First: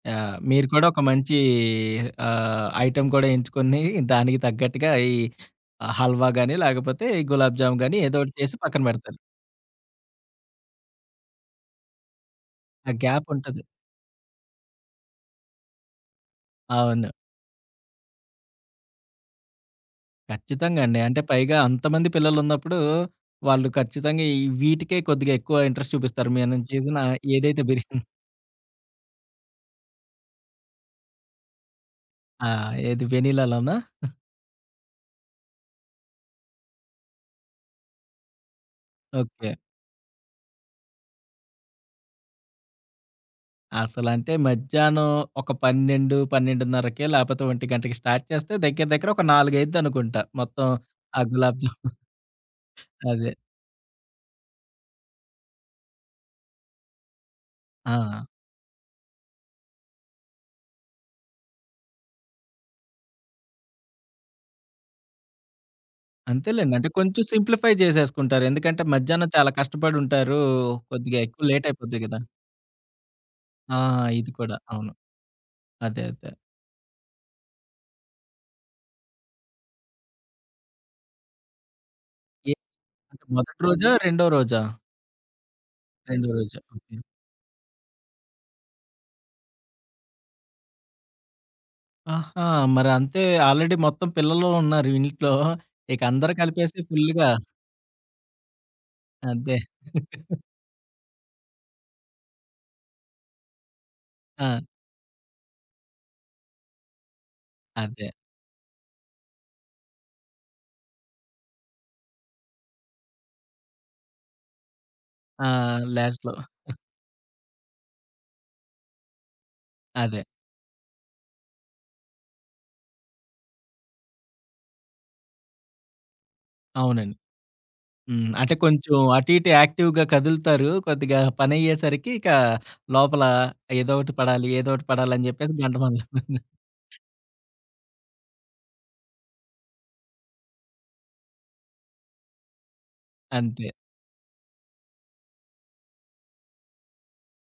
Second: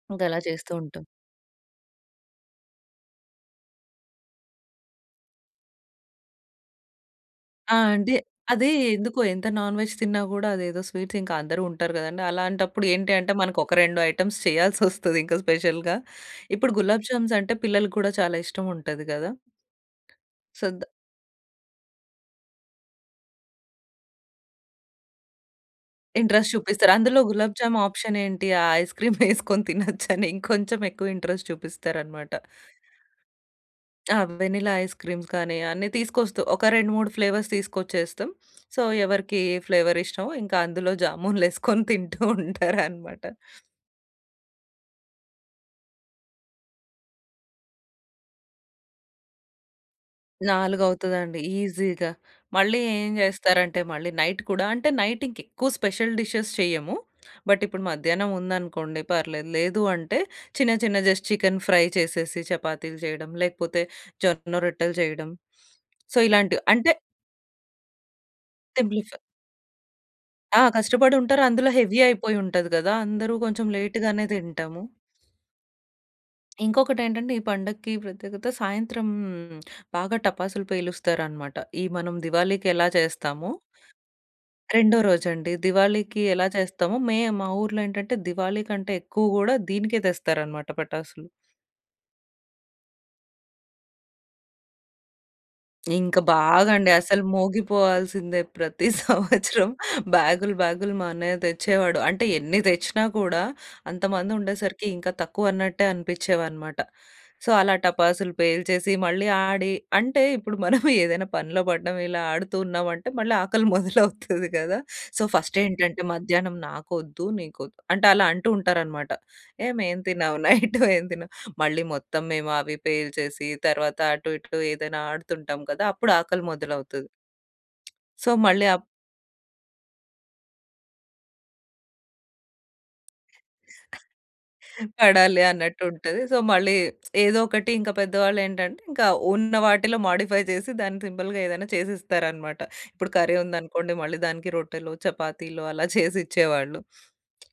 Yeah! ఇంకలా మీరు చేస్తూ కూడా ఒక ఉంటాం. మంచి ఆహ్, ఐటమ్ కూడా ఎంచుకొని దానికి తగ్గట్టుగా ఈ ఆహ్, హల్వా గాని లేకపోతే ఈ గులాబ్ ఆ! జామ్ గాని అంటే ఏదోకటి చేసి అది పక్కన పెడతారు. ఎందుకో ఎంత నాన్ వెజ్ తిన్నా గూడా అదేదో స్వీట్స్ ఇంకందరూ ఉంటారు కదండీ. అలాంటప్పుడు ఆ! ఏంటి గ్యాప్ అంటే ఉంటది. మనకొక 2 ఐటెమ్స్ చేయాల్సొస్తది ఇంకా స్పెషల్‌గా. ఇప్పుడు గులాబ్ అవును. జామ్స్ అంటే పిల్లలకి కూడా చాలా ఇష్టం ఉంటాది గదా! సో, కచ్చితంగా ద అండి. అంటే పైగా అంతమంది పిల్లలున్నప్పుడు వాళ్ళు ఖచ్చితంగా ఈ వీటికే కొద్దిగా ఎక్కువ ఇంట్రెస్ట్ చూపిస్తారు. ఇంట్రెస్ట్ మనం చూపిస్తారు. చేసిన అందులో గులాబ్ ఏదైతే బి జామ్ హ్మ్. ఆప్షన్ ఏంటి ఆ ఐస్‌క్రీమ్ యేసుకొని తినొచ్చని ఇంకొంచెం ఎక్కువ ఇంట్రెస్ట్ చూపిస్తారనమాట. ఆ! ఏది వెనిలాలోనా? ఆ! ఆ! వెనిలా ఐస్ క్రీమ్స్ కానీ అన్నీ తీసుకొస్తా. ఒక 2, 3 ఫ్లేవర్స్ తీసుకొచ్చేస్తాం. సో, ఎవరికీ ఓకే. ఏ ఫ్లేవర్ ఇష్టమో ఇంకందులో జామూన్ లేసుకొని తింటూ ఉంటారనమాట. అసలంటే మధ్యాహ్నం ఒక 12, 12:30కే లేపోతే 1కి స్టార్ట్ చేస్తే దగ్గర దగ్గర ఒక 4 అయిద్దనుకుంటా మొత్తం 4 ఆ అవుతదండి గులాబ్ జామున్. ఈజీగా. మళ్ళీ ఏం అదే. చేస్తారంటే మళ్ళీ నైట్ కూడా అంటే నైట్ ఇంకెక్కువ స్పెషల్ డిషెస్ చేయము. బట్ ఇప్పుడు ఆ! మధ్యాహ్నం ఉందనుకోండి పర్లేదు. లేదు అంటే చిన్న చిన్న జస్ట్ చికెన్ ఫ్రై చేసేసి చపాతీలు చేయడం. లేకపోతే జొన్న రొట్టెలు చేయడం. సో, ఇలాంటివి. అంతేలెండి అంటే అంటే కొంచెం సింప్లిఫై చేసేసుకుంటారు. ఎందుకంటే సింప్లిఫ మధ్యాహ్నం చాలా కష్టపడి ఉంటారు. ఆ! కొద్దిగా కష్టపడుంటారు. ఎక్కువ లేట్ అందులో హెవీ అయిపోద్ది కదా! అయిపోయుంటది కదా! అందరూ కొంచెం ఆ! లేట్ గానే ఇది కూడా తింటాము. అవును. అదే అదే. ఇంకొకటేంటంటే ఈ పండక్కి ప్రత్యేకత సాయంత్రం బాగా టపాసులు పేలుస్తారనమాట. ఈ మనం ఎ దివాళీకెలా చేస్తామో, మొదటి రోజా? రెండో రోజా? రెండో రోజండి దివాళీకి రెండో ఎలా రోజే. చేస్తామో ఓకే. మేము మా ఊర్లో ఏంటంటే దివాళీ కంటే ఎక్కువ గూడా దీనికే తెస్తారనమాట పటాసులు. ఆహా! మరంతె ఆల్రెడీ మొత్తం పిల్లలున్నారు ఇంట్లో. ఇక ఇంకా అందరు బాగా కలిపేసి అండి. అసలు ఫుల్లుగా మోగిపోవాల్సిందే ప్రతి అంతే. సంవత్సరం బ్యాగ్‌లు బ్యాగ్‌లు మా అన్నయ్య తెచ్చేవాడు. అంటే ఎన్ని తెచ్చినా కూడా అంత మంది ఆ! ఉండేసరికి ఇంకా తక్కువన్నట్టే అనిపిచ్చేవన్నమాట. సో, అలా అదే. టపాసులు పేల్చేసి మళ్ళీ ఆడి అంటే ఇప్పుడు మనము ఏదైనా పనిలో పడ్డాం, ఇలా ఆడుతూ ఉన్నామంటే మళ్ళీ ఆకలి మొదలవుతది కదా! సో, ఆ! ఫస్ట్ ఏంటంటే లాస్ట్‌లో మధ్యాహ్నం నాకొద్దు. నీకొద్దు. అంటే అలా అంటూ ఉంటారనమాట. ఏహ్! ఏమి అదే. తిన్నాము. నైట్ ఏం తిన్నావు. మళ్ళీ మొత్తం మేము అవి పేల్చేసి తర్వాత అటు ఇటు ఏదైనా ఆడుతుంటాం కదా! అప్పుడు ఆకలి మొదలవుతది. అవునండి. హ్మ్. సో, అంటే మళ్ళీ అప్ కొంచెం అటు ఇటు యాక్టివ్‌గా కదులుతారు. కొద్దిగా పనయ్యే సరికి ఇక లోపల ఏదో ఒకటి పడాలి, ఏదో ఒకటి పడాలి అని పడాలి చెప్పేసి గంట అన్నట్టు మొదలు ఉంటది. సో, మళ్ళీ ఏదో ఒకటి ఇంకా పెద్దవాళ్లేంటంటే ఇంకా ఉన్న వాటిలో మోడిఫై చేసి దాన్ని సింపుల్‌గా ఏదైనా చేసిస్తారనమాట. ఇప్పుడు కర్రీ అంతే. ఉందనుకోండి మళ్ళీ దానికి రొట్టెలు, చపాతీలు అలా చేసిచ్చేవాళ్ళు.